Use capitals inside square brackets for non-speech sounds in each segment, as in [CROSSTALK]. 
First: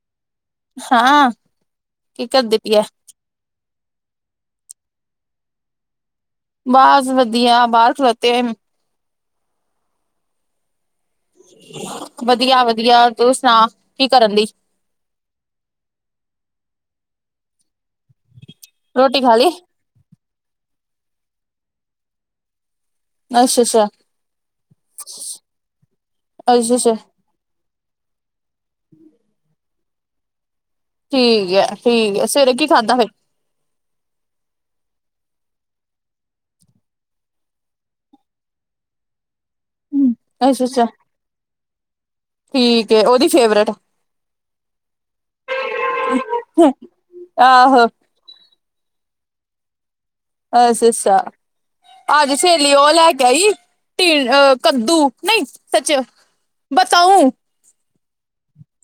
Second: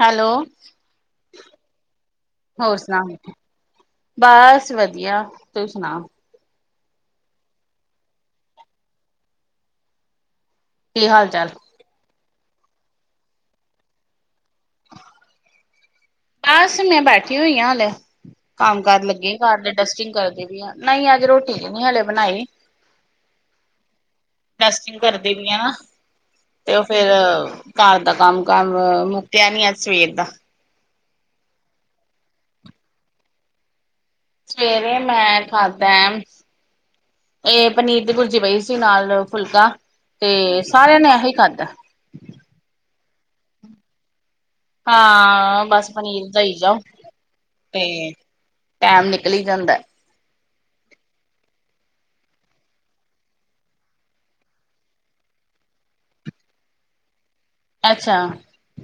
Hello! ਹਾਂ ਕੀ ਕਰਦੀ ਪਈ ਹੋਰ ਹੈ ਸੁਨਾ? ਬਸ ਵਧੀਆ। ਤੂਹੀ ਸੁਨਾਓ? ਬਸ ਵਧੀਆ, ਬਾਹਰ ਖਲੋਤੇ ਏ ਕੀ ਹਾਲ-ਚਾਲ? ਵਧੀਆ- ਵਧੀਆ, ਤੂੰ ਸੁਣਾ ਕੀ ਕਰਨ ਦਈ। ਬਸ ਮੈਂ ਬੈਠੀ ਹੋਈ ਆ ਹਲੇ, ਕੰਮ ਕਰਨ ਰੋਟੀ ਲੱਗੀ ਖਾ ਆਂ ਲਈ ਘਰ ਦੇ। ਡਸਟਿੰਗ ਕਰਦੀ ਪਈ ਆਂ, ਨਹੀਂ ਅੱਜ ਰੋਟੀ ਨੀ ਵੀ ਹਲੇ ਬਣਾਈ। ਅੱਛਾ ਅੱਛਾ ਡਸਟਿੰਗ ਕਰਦੀ ਪਈ ਆ ਨਾ, ਤੇ ਅੱਛਾ ਉਹ ਅੱਛਾ ਫੇਰ ਘਰ ਦਾ ਕੰਮ ਕਾਰ ਮੁੱਕਿਆ ਨੀ, ਅੱਜ ਸਵੇਰ ਦਾ। ਠੀਕ ਐ- ਠੀਕ ਐ, ਸਵੇਰੇ ਕੀ ਖਾਧਾ ਫੇਰ। ਸਵੇਰੇ ਮੈਂ ਖਾਧਾ ਐ ਇਹ ਪਨੀਰ ਦੀ ਭੁਰਜੀ ਪਈ ਸੀ, ਨਾਲ ਫੁਲਕਾ, ਤੇ ਅੱਛਾ ਅੱਛਾ ਸਾਰਿਆਂ ਨੇ ਐਹੀ ਖਾਧਾ। ਠੀਕ ਏ, ਉਹਦੀ ਫੇਵਰੇਟ। ਹਾਂ ਬਸ ਪਨੀਰ ਦਈ ਜਾਓ, ਤੇ ਆਹੋ ਟੈਮ ਨਿਕਲੀ ਜਾਂਦੈ। ਐ ਸਸਾ ਅੱਜ ਸਹੇਲੀ ਉਹ ਲੈ ਕੇ ਆਈ, ਟੀੰ ਕੱਦੂ ਨਹੀਂ ਸੱਚ ਬਤਾਊਂ ਅੱਛਾ,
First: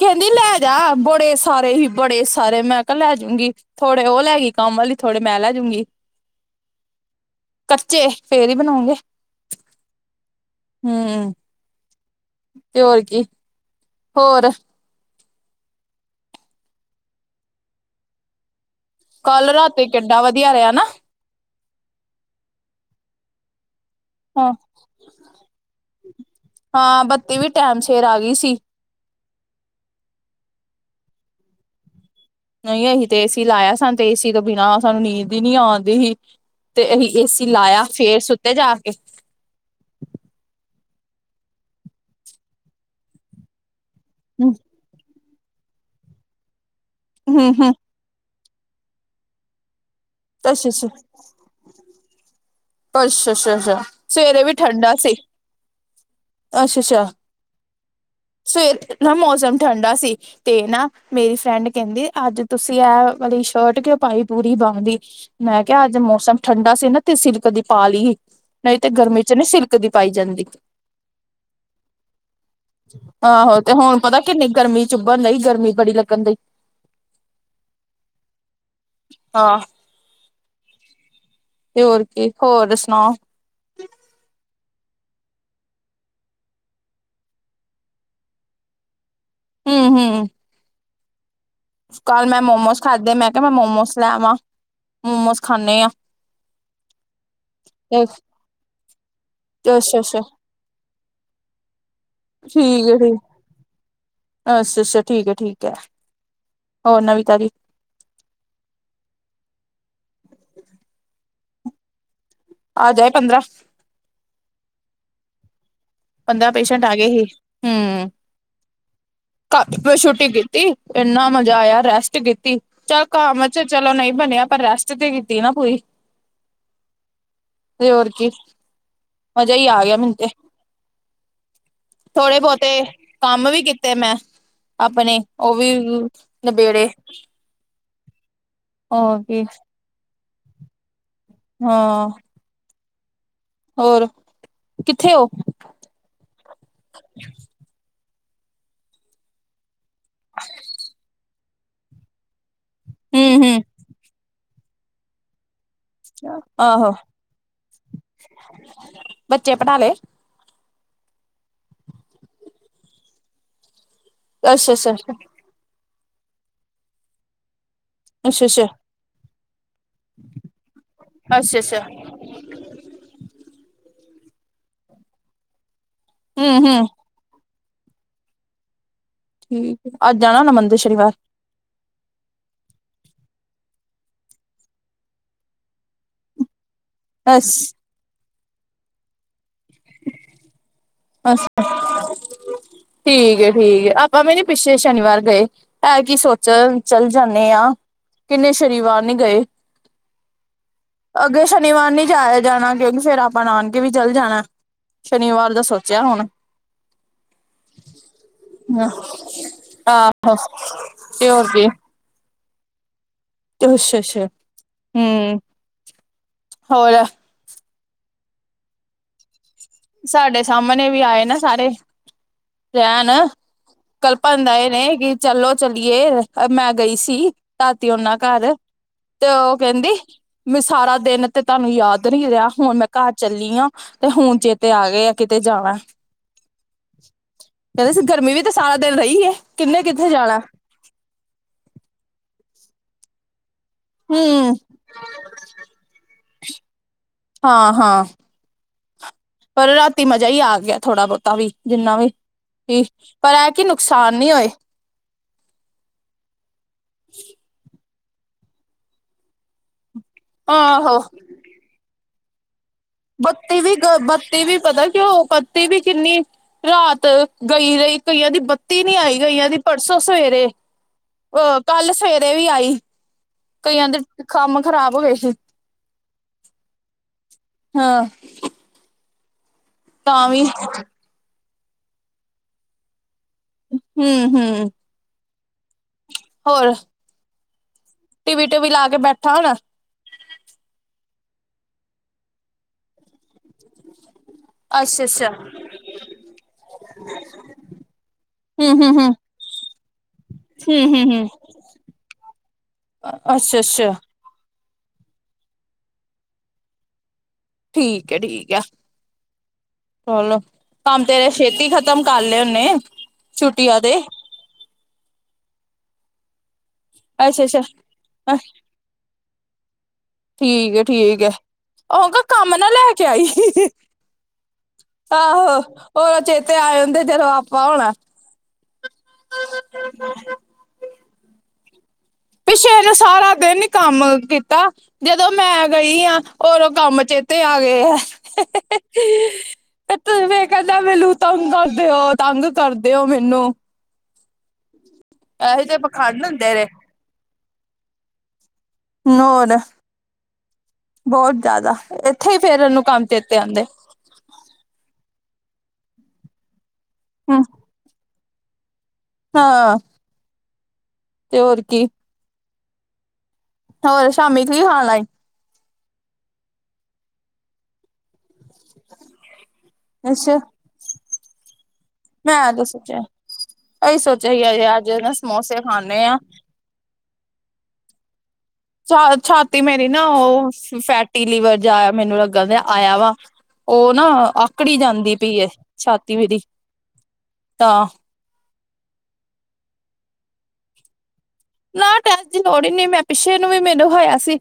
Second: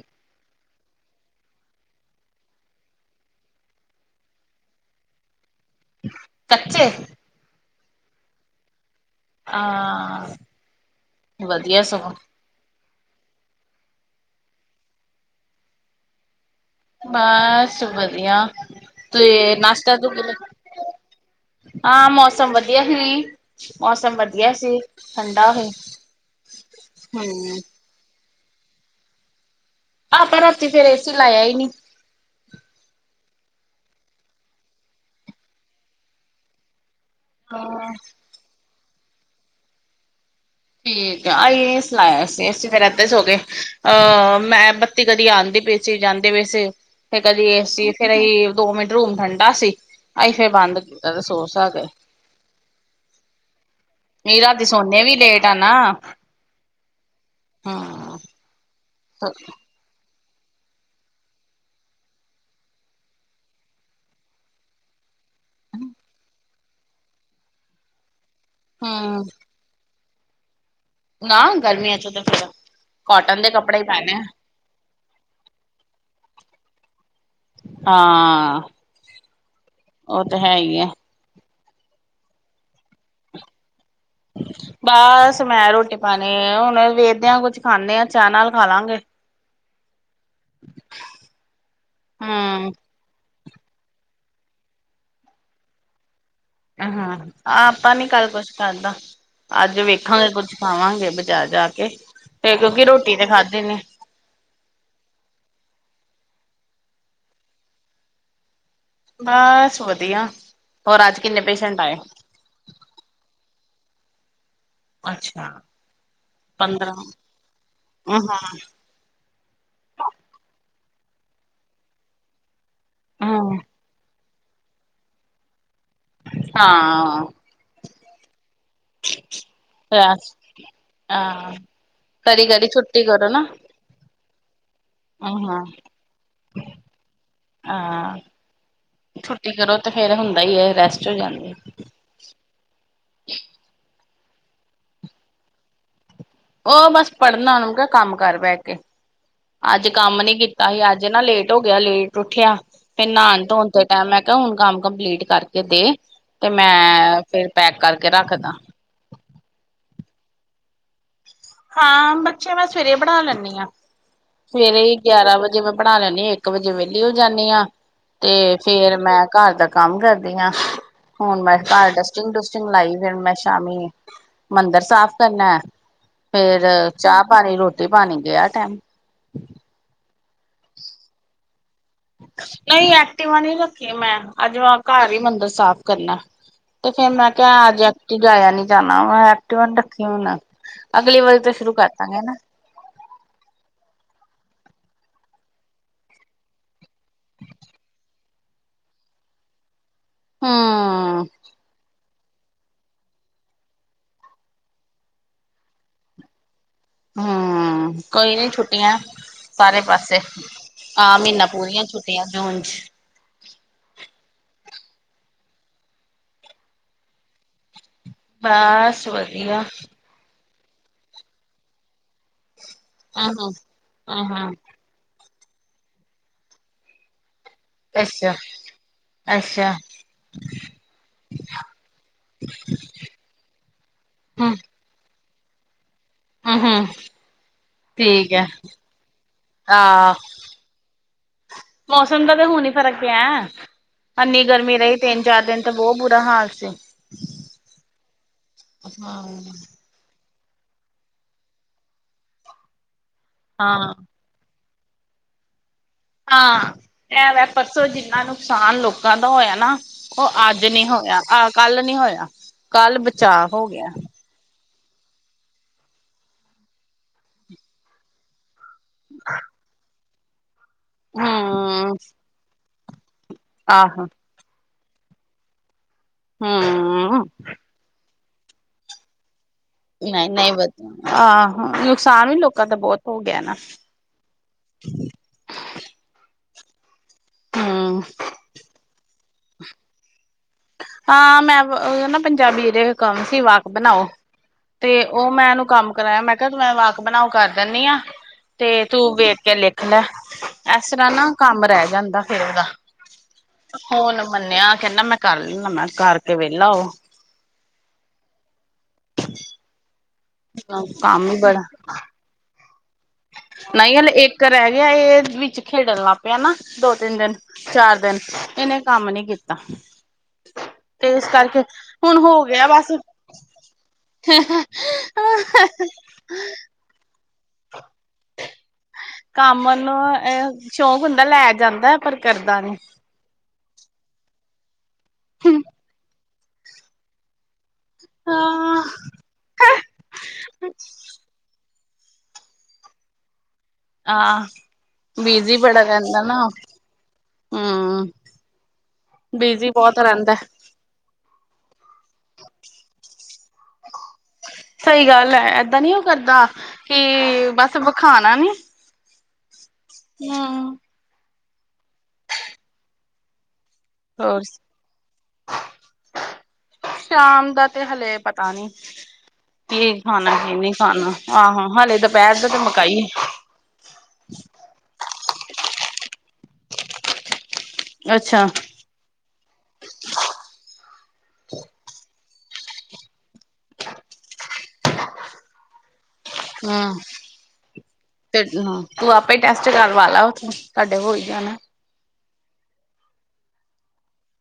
ਕਹਿੰਦੀ ਲੈ ਜਾ, ਬੜੇ ਸਾਰੇ ਹੀ ਬੜੇ ਸਾਰੇ, ਮੈਂ ਕਿਹਾ ਲੈ ਜੂੰਗੀ। ਥੋੜੇ ਉਹ ਲੈ ਗੀ ਕੰਮ ਆਲੀ, ਥੋੜੇ ਮੈਂ ਲੈਜੂੰਗੀ। ਕੱਚੇ ਕੱਚੇ, ਫੇਰ ਹੀ ਬਣਾਉਗੇ। ਆ, ਵਧੀਆ ਸਗੋਂ ਤੇ ਹੋਰ ਕੀ, ਹੋਰ ਬਸ ਵਧੀਆ, ਕੱਲ ਤੇ ਰਾਤੀ ਨਾਸ਼ਤਾ ਕਿੱਡਾ ਕਦੋਂ ਲੱਗ ਵਧੀਆ ਰਿਹਾ ਨਾ ਆ ਮੌਸਮ ਵਧੀਆ ਹੀ ਮੌਸਮ ਹਾਂ ਵਧੀਆ ਸੀ, ਠੰਡਾ ਸੀ, ਹੂੰ। ਫੇਰ ਆਗੀ ਸੀ। ਆਪਾਂ ਰਾਤੀ ਫੇਰ ਏ ਸੀ ਲਾਇਆ ਹੀ ਨੀ। ਨਹੀਂ ਅਸੀਂ ਤੇ ਏਸੀ ਲਾਇਆ, ਸਾਨੂੰ ਤੇ ਏਸੀ ਤੋਂ ਬਿਨਾਂ ਸਾਨੂੰ ਨੀਂਦ ਹੀ ਨਹੀਂ ਆਉਂਦੀ ਸੀ। ਤੇ ਅਸੀਂ ਏਸੀ ਲਾਇਆ, ਹਾਂ ਫੇਰ ਸੁੱਤੇ ਜਾ ਕੇ। ਠੀਕ ਆ, ਅਸੀਂ ਏ ਸੀ ਲਾਇਆ ਸੀ, ਅਸੀਂ ਫੇਰੇ ਏਧਰ ਸੋਗੇ, ਅਹ ਹਮ ਮੈਂ ਬਤੀ ਕਦੀ ਆਂਦੀ ਪਈ ਸੀ, ਜਾਂਦੀ ਪਈ ਸੀ, ਤੇ ਕਦੀ ਹਮ ਹਮ ਏਸੀ ਫੇਰ ਅਸੀ ਦੋ ਮਿੰਟ ਰੂਮ ਠੰਡਾ ਸੀ, ਅਸੀ ਫਿਰ ਅੱਛਾ ਬੰਦ ਅੱਛਾ ਕੀ, ਸੋ ਸਾ ਗੇ। ਅੱਛਾ- ਅੱਛਾ- ਅੱਛਾ ਸਵੇਰੇ ਵੀ ਠੰਡਾ ਸੀ। ਹੈਨਾ ਹੂੰ ਸਵੇਰ ਨਾ ਮੌਸਮ ਠੰਡਾ ਸੀ। ਤੇ ਨਾ ਮੇਰੀ ਫਰੈਂਡ ਕਹਿੰਦੀ, ਅੱਜ ਤੁਸੀਂ ਆਹ ਵਾਲੀ ਸ਼ਰਟ ਕਿਉਂ ਪਾਈ ਪੂਰੀ ਬਾਂਹ ਦੀ। ਮੈਂ ਕਿਹਾ ਅੱਜ ਮੌਸਮ ਠੰਡਾ ਸੀ ਨਾ, ਤੇ ਸਿਲਕ ਦੀ ਪਾ ਲਈ, ਨਹੀਂ ਤੇ ਗਰਮੀ ਹਮ ਚ ਨਹੀਂ ਸਿਲਕ ਦੀ ਪਾਈ ਜਾਂਦੀ। ਨਾ ਗਰਮੀਆਂ ਚ ਤਾਂ ਫਿਰ, ਕੋਟਨ ਦੇ ਆਹੋ ਤੇ ਕੱਪੜੇ ਹੀ ਹੁਣ ਪਾਣੇ ਪਤਾ ਆ। ਕਿੰਨੀ ਗਰਮੀ ਚ ਉਭਣ ਨਹੀ, ਗਰਮੀ ਬੜੀ ਲੱਗਣ ਡਈ। ਹਾਂ, ਹਾਂ। ਉਹ ਤਾਂ ਹੈ ਹੀ ਐ। ਤੇ ਹੋਰ ਕੀ, ਹੋਰ ਸੁਣਾਓ [INAUDIBLE] ਬਸ ਮੈਂ ਰੋਟੀ ਪਾਣੀ, ਆ ਹੁਣ ਵੇਖਦਿਆਂ ਕੁੱਝ ਖਾਂਨੇ ਆਂ, ਚਾਹ ਨਾਲ ਖਾ ਲਾਂਗੇ। ਹੂੰ- ਹੂੰ ਕੱਲ ਮੈਂ ਹਮ ਮੋਮੋਸ ਖਾਧੇ, ਮੈਂ ਕਿਹਾ ਮੈਂ ਮੋਮੋਸ ਲਾਂਵਾਂ, ਮੋਮੋਸ ਖਾਂਨੇ ਆਂ। ਹੂੰ, ਆਪਾਂ ਨੀ ਕੱਲ ਕੁਛ ਕਰਦਾ। ਅੱਜ ਅੱਛਾ-ਅੱਛਾ ਵੇਖਾਂਗੇ, ਕੁੱਝ ਖਾਵਾਂਗੇ ਬਜ਼ਾਰ ਜਾ ਕੇ, ਤੇ ਕਿਉਂਕਿ ਰੋਟੀ ਤੇ ਖਾਧੀ ਨੀ। ਅੱਛਾ- ਅੱਛਾ ਠੀਕ ਐ, ਠੀਕ ਐ, ਹੋਰ ਨਵੀ ਤਾਜੀ। ਬਾਸ ਵਧੀਆ, ਹੋਰ ਅੱਜ ਕਿੰਨੇ ਪੇਸ਼ੈਟ ਆਏ। ਆਜ ਆਏ ਪੰਦਰਾਂ। ਅੱਛਾ, ਪੰਦਰਾਂ ਪੇਸ਼ੈਂਟ ਆ ਗਏ ਸੀ ਹੂੰ। ਹਾਂ ਕਲ ਛੁੱਟੀ ਕੀਤੀ, ਇਨਾ ਮਜ਼ਾ ਆਇਆ ਰੈਸਟ ਕੀਤੀ ਚਲ ਕਮ 'ਚ ਚਲੋ ਨਹੀ ਬਣਿਆ ਪਰ ਰੈਸਟ ਤੇ ਕੀਤੀ ਨਾ ਪੂਰੀ ਹਾਂ, ਤੇ ਹੋਰ ਕੀ ਮਜ਼ਾ ਹੀ ਆ ਗਿਆ ਮੈਨੂੰ ਤੇ ਹਾਂ, ਥੋੜੇ ਬਹੁਤੇ ਕਮ ਵੀ ਕਿਤੇ ਤੇ ਮੈਂ ਆਪਣੇ ਉਹ ਹਾਂ ਵੀ ਨਬੇੜੇ ਹਾਂ ਹੋਰ ਕੀ ਛੁੱਟੀ ਕਰੋ ਤੇ ਫੇਰ ਹੁੰਦਾ ਹੀ ਹੈ, ਰੈਸਟ ਹੋ ਜਾਦੀ ਹਾਂ ਹੋਰ ਕਿੱਥੇ ਔ? ਉਹ ਬਸ ਪੜ੍ਹਨਾ ਉਹਨੂੰ ਕਿਹਾ ਕਮ ਕਰ ਬਹਿ ਕੇ ਅਜ ਕਮ ਨੀ ਕੀਤਾ ਸੀ ਅਜ ਨਾ ਲੇਟ ਹੋ ਗਿਆ, ਲੇਟ ਉਠਿਆ ਫਿਰ ਹਮ ਨਹਾਣ ਧੋਣ ਹਮ ਟੈਮ ਮੈ ਕਿਹਾ ਹੁਣ ਕੰਮ ਕੰਪਲੀਟ ਕਰਕੇ ਦੇ ਤੇ ਮੈ ਆਹੋ ਫਿਰ ਪੈਕ ਕਰਕੇ ਰੱਖਦਾ ਬੱਚੇ ਪੜ੍ਹਾ ਲੇ ਹਾਂ ਬੱਚੇ ਮੈ ਸਵੇਰੇ ਪੜ੍ਹਾ ਲੈਦੀ ਹਾਂ, ਅੱਛਾ ਅੱਛਾ ਸਵੇਰੇ ਅੱਛਾ ਗਿਆਰਾਂ ਵਜੇ ਮੈ ਪੜ੍ਹ ਲੈਦੀ ਹਾ, ਇੱਕ ਵੱਜੇ ਵਿਹਲੀ ਹੋ ਜਾਦੀ ਆ, ਅੱਛਾ ਤੇ ਫੇਰ ਮੈ ਘਰ ਦਾ- ਕੰਮ ਕਰਦੀ ਹਾਂ ਹੁਣ ਮੈਂ ਅੱਛਾ ਅੱਛਾ ਘਰ ਦ ਟਟਿੰਗ ਟੂਸਟਿੰਗ ਲਾਈ ਫਿਰ ਮੈਂ ਸ਼ਾਮੀ ਮੰਦਿਰ ਸਾਫ ਕਰਨਾ ਫੇਰ ਹਮ ਹਮ ਚਾਹ ਪਾਣੀ ਰੋਟੀ ਪਾਣੀ ਗਿਆ ਟਾਈਮ ਠੀਕ ਐ, ਅੱਜ ਜਾਣਾ ਨਾ ਮੰਦਿਰ ਸ਼ਨੀਵਾਰ ਨਹੀ ਐਕਟਿਵਾ ਨਹੀ ਰੱਖੀਆਂ, ਮੈ ਅਜ ਘਰ ਹੀ ਮੰਦਿਰ ਸਾਫ਼ ਕਰਨਾ ਤੇ ਫੇਰ ਮੈ ਅਸ ਕਿਹਾ ਅੱਜ ਐਕਟਿਵਾ ਜਾਇਆ ਨੀ ਜਾਣਾ ਮੈਂ ਐਕਟਿਵ ਰੱਖੇ ਹੋਨਾ ਅਗਲੀ ਵਾਰੀ ਅਸ ਤੋਂ ਸ਼ੁਰੂ ਕਰ ਦਾਗੇ ਨਾ, ਠੀਕ ਏ ਠੀਕ ਆਪਾ ਵੀ ਨੀ ਪਿੱਛੇ ਸ਼ਨੀਵਾਰ ਗਏ ਇਹ ਕੀ ਸੋਚਿਆ ਚੱਲ ਜਾਂਦੇ ਆ, ਕਿਨੇ ਸ਼ਨੀਵਾਰ ਨੀ ਗਏ ਹੂੰ ਅੱਗੇ ਸ਼ਨੀਵਾਰ ਨੀ ਜਾਇਆ ਜਾਣਾ, ਕਿਉਕਿ ਫੇਰ ਆਪਾ ਨਾਨਕੇ ਵੀ ਚਲ ਜਾਣਾ ਸ਼ਨੀਵਾਰ ਦਾ ਸੋਚਿਆ ਹੁਣ ਹੂੰ ਕੋਈ ਨੀ ਛੁੱਟੀਆਂ ਸਾਰੇ-ਪਾਸੇ ਆਹੋ ਹਾਂ ਤੇ ਮਹੀਨਾ ਹੋਰ ਪੂਰੀਆਂ ਛੁੱ ਤੇ ਆ ਨਾ ਉਂਜ ਤੈਨੂੰ ਅੱਛਾ-ਅੱਛਾ ਹੂੰ, ਹੋਰ? ਬਸ ਵਧੀਆ। ਸਾਡੇ ਸਾਮਣੇ ਵੀ ਆਏ ਨਾ ਸਾਰੇ। ਰੇਣ ਆਹੋ ਕਲਪਨ ਆਹਾ ਦਏ ਨੇ ਕੀ, ਚੱਲੋ ਚੱਲੀਏ, ਮੈਂ ਗਈ ਸੀ ਧਾਤੀ ਓਨਾ ਅੱਛਾ ਘਰ। ਤੇ ਔ ਅੱਛਾ ਕੈਂਦੀ ਮੈਂ ਸਾਰਾ ਦਿਨ ਤੇ ਤੁਹਾਨੂੰ ਯਾਦ ਨੀ ਰਿਆ, ਹੁਣ ਮੈਂ ਘਰ ਚੱਲੀ ਆ ਤੇ ਹੁਣ ਚੇ ਹੂੰ ਆ ਗਏ ਆ ਕਿਤੇ ਜਾਣਾ। ਹੂੰ ਹੂੰ ਕੈਂਦੇ ਸੀ ਠੀਕ ਗਰਮੀ ਵੀ ਹੈ ਤੇ ਸਾਰਾ ਦਿਨ ਰਈ ਏ, ਕਿੰਨੇ ਕਿੱਥੇ ਆਹ ਜਾਣਾ। ਮੌਸਮ ਦਾ ਤਾਂ ਹੁਣੀ ਹੀ ਫਰਕ ਪਿਆ। ਅਨੀ ਹਮ ਗਰਮੀ ਰਈ ਤਿੰਨ-ਚਾਰ ਦਿਨ ਤੇ ਬੋ ਬੁਰਾ ਹਾਲ ਸੀ। ਹਾਂ-ਹਾਂ, ਹਾਂ। ਤੀ ਮਜ਼ਾ ਈ ਆ ਗਿਆ, ਥੋੜਾ ਬੋਤਾ ਵੀ ਜਿੰਨਾ ਵੀ ਕੀ ਪਰ ਐ ਕੀ ਹਾਂ, ਨੁਕਸਾਨ ਨੀ ਹੋਏ। ਹਾਂ ਐ ਵੈ ਪਰਸੋਂ ਜਿੰਨਾ ਨੁਕਸਾਨ ਲੋਕਾਂ ਦਾ ਹੋਇਆ ਨਾ ਉਹ ਅੱਜ ਨੀ ਆਹੋ ਹੋਇਆ ਕੱਲ ਨੀ ਹੋਇਆ। ਕੱਲ ਬਚਾਅ ਬੱਤੀ ਹੋ ਵੀ ਗਿਆ। ਗ ਬੱਤੀ ਵੀ ਪਤਾ ਕਿਉ। ਬੱਤੀ ਵੀ ਕਿੰਨੀ ਰਾਤ ਗਈ, ਰਈ ਕਈਆਂ ਦੀ ਬੱਤੀ ਨੀ ਆਈ ਕਈਆਂ ਦੀ ਪਰਸੋਂ ਸਵੇਰੇ ਅ ਕੱਲ ਹੂੰ। ਸਵੇਰੇ ਵੀ ਆਈ ਕਈਆਂ ਦੀ ਆਹੋ ਕੰਮ ਖ਼ਰਾਬ ਹੋ ਗਿਆ ਸੀ। ਹੂੰ -ਹੂੰ। ਹਾਂ। ਤਾਂ ਵੀ ਨਹੀਂ-ਨਹੀ, ਵਧੀਆ, ਆਹਾਂ ਨੁਕਸਾਨ ਵੀ ਲੋਕਾਂ ਦਾ ਬਹੁਤ ਹੋ ਗਿਆ ਨਾ। ਹੂੰ-ਹੂੰ, ਹੋਰ? ਹੂੰ। ਟੀਵੀ-ਟੀਵੀ ਲਾ ਕੇ ਬੈਠਾ ਹੋਣਾ। ਹਾਂ ਮੈਂ ਵ ਓਦਾ ਨਾ ਪੰਜਾਬੀ ਦੇ ਕੰਮ ਸੀ ਵਾਕ ਬਣਾਓ। ਤੇ ਅੱਛਾ ਓ ਅੱਛਾ ਮੈਂ ਏਨੂੰ ਕੰਮ ਕਰਾਇਆ ਮੈਂ ਕਿਹਾ ਤੂੰ ਮੈਂ ਵਾਕ ਬਣਾਓ ਕਰ ਦਿੰਦੀ ਆ। ਤੇ ਹੂੰ ਹੂੰ ਹੂੰ ਤੂੰ ਵੇਖ ਕੇ ਲਿਖ ਲੈ, ਹੂੰ ਐਸ ਤਰ੍ਹਾਂ ਨਾ ਕੰਮ ਰਹਿ ਜਾਂਦਾ ਫੇਰ ਓ। ਅੱਛਾ-ਅੱਛਾ ਮੰਨਿਆ, ਕਹਿੰਦਾ ਮੈਂ ਕਰ ਲੂੰਗਾ, ਮੈਂ ਕਿਹਾ ਕਰਕੇ ਵੇਲਾ ਹੋ। ਠੀਕ ਐ, ਠੀਕ ਐ ਚਲੋ, ਕੰਮ ਤੇਰੇ ਹੀ ਬੜਾ ਛੇਤੀ ਖਤਮ ਕਰ ਲਏ ਹੋਣੇ। ਨਹੀ, ਹਲੇ ਇੱਕ ਰਹਿ ਗਿਆ ਏ ਵਿੱਚ ਖੇਡਣ ਲੱਗ ਪਿਆ ਨਾ, ਦੋ- ਤਿੰਨ ਦਿਨ, ਅੱਛਾ ਚਾਰ ਦਿਨ ਅੱਛਾ ਏਨੇ ਕੰਮ ਨੀ ਕੀਤਾ। ਠੀਕ ਐ ਤੇ ਠੀਕ ਇਸ ਐ ਕਰਕੇ ਓ ਹੁਣ ਕੰਮ ਨਾ ਲੈ ਕੇ ਆਈ। ਹ-ਹ-ਹ ਆਹੋ ਓਹ ਚੇਤੇ ਆਏ ਹੁੰਦੇ ਜਦੋਂ ਆਪਾਂ। ਹੋਣਾ ਕੰਮ ਨੂੰ ਐ ਸ਼ੌਕ ਹੁੰਦਾ ਲੈ ਜਾਂਦਾ। ਪਰ ਕਰਦਾ ਪਿੱਛੇ ਨੀ ਏਨੇ ਸਾਰਾ ਦਿਨ ਕੰਮ ਕੀਤਾ ਜਦੋਂ ਮੈਂ ਗਈ ਆ ਓਦੋਂ ਕੰਮ ਚੇਤੇ ਤੇ ਆ ਗੇ। ਹਾਂ ਤੇ ਤੇਵੇ ਕਹਿੰਦਾ ਮੈਨੂੰ ਤੰਗ ਕਰ ਦਿਓ, ਤੰਗ ਕਰ ਦਿਓ ਮੈਨੂੰ। ਆ, ਬਿਜੀ ਇਹੋ ਜਿਹੇ ਬੜਾ ਰਹਿੰਦਾ ਪਖੰਡ ਨਾ ਓ ਹੁੰਦੇ ਨੇ ਹੂੰ। ਨੋਡ ਬਿਜੀ ਬਹੁਤ ਰਹਿੰਦਾ ਬਹੁਤ ਜਿਆਦਾ, ਏਥੇ ਈ ਫੇਰ ਓਨੂੰ ਕੰਮ ਚੇਤੇ ਆਉਂਦੇ। ਸਹੀ ਗੱਲ ਐ ਏਦਾਂ ਨੀ ਓ ਕਰਦਾ, ਕੀ ਹਮ ਬਸ ਵਿਖਾਉਣਾ ਨੀ। ਹਾਂ। ਹੂੰ। ਤੇ ਹੋਰ ਕੀ। ਹੋਰ ਸ਼ਾਮੀ [INAUDIBLE] ਸ਼ਾਮ ਦਾ ਤੇ ਹਲੇ ਪਤਾ ਨੀ, ਕੀ ਖਾਣਾ ਅੱਛਾ ਕੀ ਨਹੀ ਖਾਣਾ ਆਹੋ ਹਾਲੇ ਤਾਂ ਮੈਂ ਅਜ ਸੋਚਿਆ ਅਸੀ ਸੋਚਿਆ ਅਜੇ ਅੱਜ ਸਮੋਸੇ ਖਾਣੇ ਆ ਅੱਛਾ ਛਾ ਛਾਤੀ ਮੇਰੀ ਨਾ ਉਹ ਫੈਟੀ ਲਿਵਰ ਜਾ ਮੈਨੂੰ ਲੱਗ ਆਇਆ ਵਾ ਉਹ ਨਾ ਆਕੜੀ ਜਾਂਦੀ ਪਈ, ਛਾਤੀ ਮੇਰੀ, ਹਮ ਤਾਂ ਤੇ ਤੂੰ ਆਪੇ ਹੀ ਟੈਸਟ ਕਰਵਾ ਲਾ ਉਥੋ, ਤੁਹਾਡੇ ਹੋ ਹੀ ਜਾਣਾ ਨਾ ਟੈਸਟ ਦੀ ਲੋੜ ਹੀ ਨ ਮੈਂ ਪਿੱਛੇ ਨੂੰ ਵੀ ਮੈਨੂੰ ਹੋਇਆ ਸੀ,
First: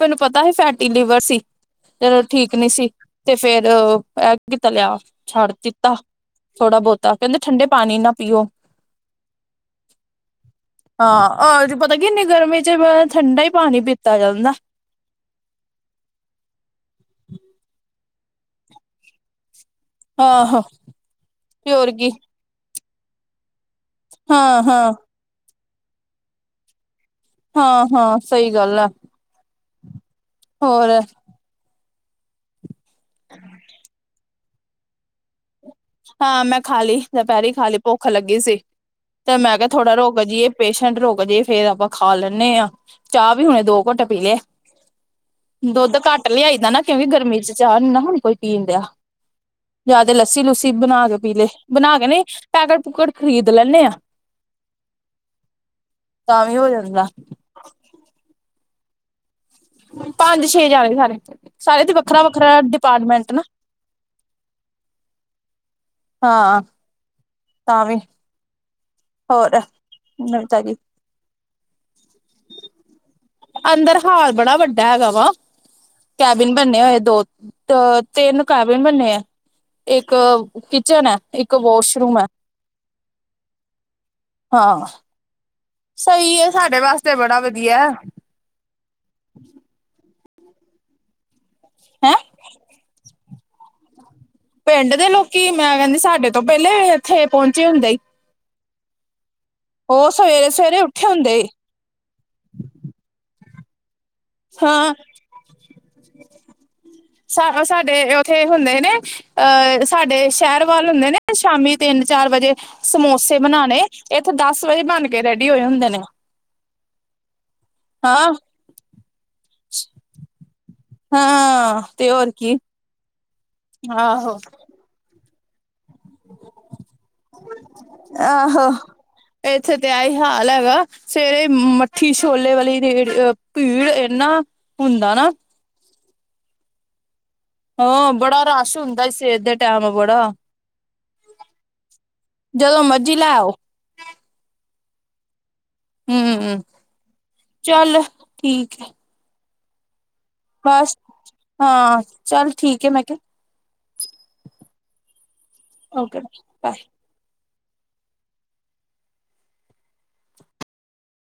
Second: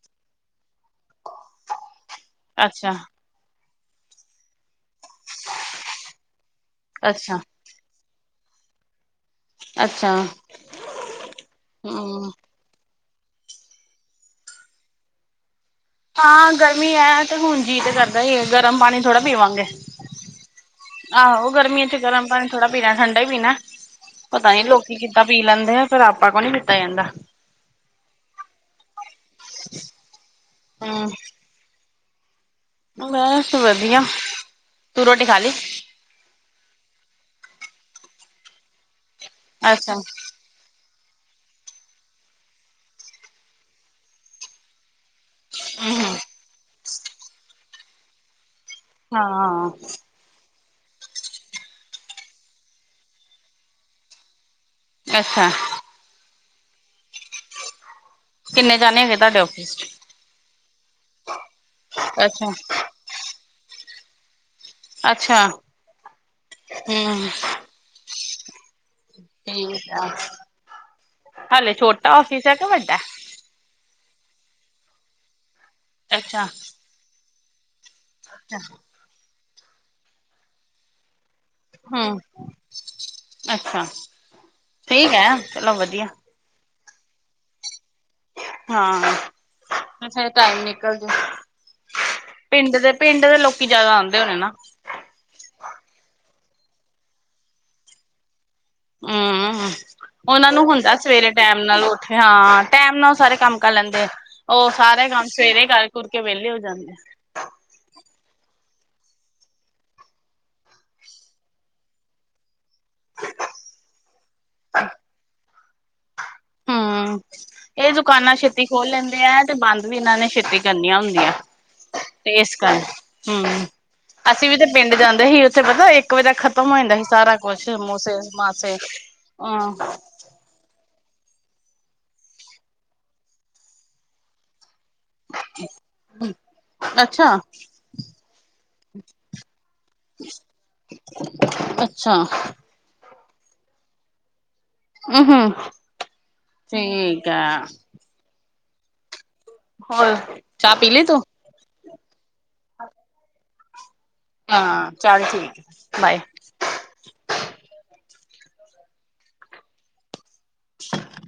ਮੈਨੂੰ ਪਤਾ ਹੀ ਫੈਟੀ ਲੀਵਰ ਸੀ ਚਲੋ ਠੀਕ ਨੀ ਸੀ, ਅੱਛਾ ਤੇ ਫੇਰ ਇਹ ਐਤਕੀ ਤਲਿਆ ਛੱਡ ਦਿੱਤਾ ਥੋੜਾ ਬਹੁਤਾ, ਕਹਿੰਦੇ ਅੱਛਾ ਠੰਡੇ ਪਾਣੀ ਨਾ ਪੀਓ ਅੱਛਾ ਆਹ ਪਤਾ ਕੀ ਇੰਨੀ ਹਮ ਗਰਮੀ ਚ ਮੈਂ ਠੰਡਾ ਹੀ ਪਾਣੀ ਪੀਤਾ ਜਾਂਦਾ ਹਾਂ ਗਰਮੀ ਹੈ ਤੇ ਹੁਣ ਜੀਅ ਤੇ ਕਰਦਾ ਹੀ ਗਰਮ ਪਾਣੀ ਥੋੜਾ ਪੀਵਾਂਗੇ ਆਹ ਹੋ ਆਹੋ ਗਰਮੀਆਂ ਚ ਗਰਮ ਪਾਣੀ ਥੋੜਾ ਪੀਣਾ, ਠੰਡਾ ਹੀ ਪੀਣਾ ਪਤਾ ਹਾਂ ਨੀ ਹਾਂ ਲੋਕੀ ਕਿ ਤਾਂ ਪੀ ਲੈਂਦੇ ਆ ਫਿਰ ਆਪਾਂ ਕੋਲ ਨੀ ਪੀਤਾ ਜਾਂਦਾ ਹਾਂ- ਹਾਂ ਸਹੀ ਗੱਲ ਆ ਹੋਰ ਮੈਂ ਸ ਵਧੀਆ, ਤੂੰ ਰੋਟੀ ਖਾ ਲਈ ਹਾਂ ਮੈਂ ਖਾਲੀ ਦੁਪਹਿਰੀ ਖਾਲੀ ਭੁੱਖ ਲੱਗੀ ਸੀ, ਤੇ ਮੈਂ ਕਿਹਾ ਅੱਛਾ, ਥੋੜਾ ਰੋਕ ਜਈਏ ਪੇਸ਼ੈਂਟ ਰੁਕ ਜੇ ਫੇਰ ਆਪਾਂ ਖਾ ਲੈਂਦੇ ਹਾਂ ਚਾਹ ਵੀ ਹੁਣੇ ਦੋ ਘੰਟੇ ਪੀ ਲਏ ਦੁੱਧ ਘੱਟ ਲਿਆਈਦਾ ਨਾ ਕਿਉਂਕਿ ਗਰਮੀ ਚ ਚਾਹ ਨੀ ਨਾ ਹੁਣ ਕੋਈ ਪੀਣ ਦਿਆ ਹਾਂ ਦੇ ਲੱਸੀ ਲੁੱਸੀ ਬਣਾ ਕੇ ਪੀ ਲੈਂਦੇ ਹਾਂ ਬਣਾ ਕੇ ਨਹੀਂ ਪੈਕਟ ਪੂਕਟ ਖਰੀਦ ਲੈਂੇ ਆਾਂ ਅੱਛਾ ਤਾਂ ਵੀ ਹੋ ਜਾਂਦਾ ਕਿੰਨੇ ਜਾਣੇ ਹੈਗੇ ਤੁਹਾਡੇ ਆਫਿਸ ਚ? ਪੰਜ ਛੇ ਜਾਣੇ ਸਾਰੇ ਸਾਰੇ ਤੇ ਵੱਖਰਾ ਅੱਛਾ, ਵੱਖਰਾ ਡਿਪਾਰਟਮੈਂਟ ਨਾ ਅੱਛਾ ਹਾਂ ਹਮ ਤਾਂ ਵੀ ਹੋਰ ਠੀਕ ਆ ਨਵਤਾ ਜੀ ਹਲੇੇ ਛੋਟਾ ਫਿਸ ਹੈ ਕਿ ਵੱਡਾ ਅੰਦਰ ਹਾਲ ਬੜਾ ਵੱਡਾ ਹੈਗਾ ਵਾ ਅੱਛਾ, ਕੈਬਿਨ ਬੰਨੇ ਹੋਏ ਦੋ ਤੇਿੰਨ ਕਵੇਨ ਬਣੇ ਆ ਇੱਕ ਕਿਚਨ ਹੈ ਇੱਕ ਵਾਸ਼ਰੂਮ ਹੂੰ, ਹੈ ਅੱਛਾ। ਹਾਂ ਠੀਕ ਚਲੋ ਵਧੀ ਸਹੀ ਹੈ ਸਾਡੇ ਵਾਸਤੇ ਬੜਾ ਵਧੀਆ ਹਾਂ ਫਿਰ ਟਾਈਮ ਨਿਕਲ ਜਾ ਹੈਂ ਪਿੰਡ ਦੇ ਪਿੰਡ ਦੇ ਲੋਕ ਜਿਆਦਾ ਆਉਂਦੇ ਹੋਣੇ ਨਾ ਪਿੰਡ ਦੇ ਲੋਕੀ ਮੈਂ ਕਹਿੰਦੀ ਸਾਡੇ ਤੋਂ ਪਹਿਲੇ ਇੱਥੇ ਪਹੁੰਚੇ ਹੁੰਦੇ ਸੀ ਹਮ ਉਹਨਾਂ ਸਵੇਰੇ ਨੂੰ ਸਵੇਰੇ ਹੁੰਦਾ ਉੱਠੇ ਸਵੇਰੇ ਹੁੰਦੇ ਟੈਮ ਨਾਲ ਹਾਂ ਟੈਮ ਨਾਲ ਉਹ ਸਾਰੇ ਕੰਮ ਕਰ ਲੈਂਦੇ ਆ ਉਹ ਹਾਂ ਸਾਰਾ ਕੰਮ ਸਵੇਰੇ ਕਰ ਕੁਰ ਕੇ ਵਿਹਲੇ ਹੋ ਜਾਂਦੇ ਆ ਇਸ ਹਿਸਾਬ ਸਾਡੇ ਉੱਥੇ ਹੁੰਦੇ ਨੇ ਅਹ ਸਾਡੇ ਸ਼ਹਿਰ ਵੱਲ ਹੁੰਦੇ ਨੇ ਸ਼ਾਮੀ ਤਿੰਨ ਚਾਰ ਵਜੇ ਸਮੋਸੇ ਬਣਾਉਣੇ ਇੱਥੇ ਦਸ ਵਜੇ ਬਣ ਕੇ ਰੈਡੀ ਹੋਏ ਹੁੰਦੇ ਨੇ ਹਾਂ ਇਹ ਹਾਂ ਦੁਕਾਨਾਂ ਛੇਤੀ ਖੋਲ ਲੈਂਦੇ ਆ ਤੇ ਬੰਦ ਵੀ ਇਹਨਾਂ ਨੇ ਛੇਤੀ ਕਰਨੀੀਆਂ ਹੁੰਦੀਆਂ ਹਾਂ ਹੋਰ ਤੇ ਇਸ ਕੀ ਕਰ ਹਮ ਆਹੋ ਅਸੀਂ ਵੀ ਤੇ ਪਿੰਡ ਜਾਂਦੇ ਸੀ ਉੱਥੇ ਪਤਾ ਇੱਕ ਇਕ ਵਜ ਤ ਖਤਮ ਹੋ ਜਾਂਦਾ ਸੀ ਸਾਰਾ ਕੁਛ, ਸਮੂਸੇ ਆਹੋ ਮਾਸੇ ਹਮ। ਇੱਥੇ ਤੇ ਇਹੀ ਹਾਲ ਹੈਗਾ, ਸਵੇਰੇ ਮੱਠੀ ਛੋਲੇ ਵਾਲੀ ਰੇੜ, ਭੀੜ ਇਨਾ! ਹੁੰਦਾ ਨਾ? ਅੱਛਾ। ਹਾਂ, ਬੜਾ ਰਸ਼ ਹੁੰਦਾ ਸਵੇਰ ਦੇ ਟਾਈਮ, ਬੜਾ! ਅੱਛਾ ਜਦੋਂ ਮਰਜੀੀ ਲੈਓ। ਹਮ, ਹਮ। ਹਮ, ਚੱਲ, ਠੀਕ ਹੈ। ਹਾਂ [UNINTELLIGIBLE] ਬਸ, ਹਾਂ, ਚੱਲ, ਠੀਕ ਹੈ, ਮੈਂ ਕਿਹਾ। ਹਾਂ, ਚੱਲ, ਠੀਕ ਹੈ, ਬਾਏ। ਹ [UNINTELLIGIBLE] ਬਾਏ [UNINTELLIGIBLE]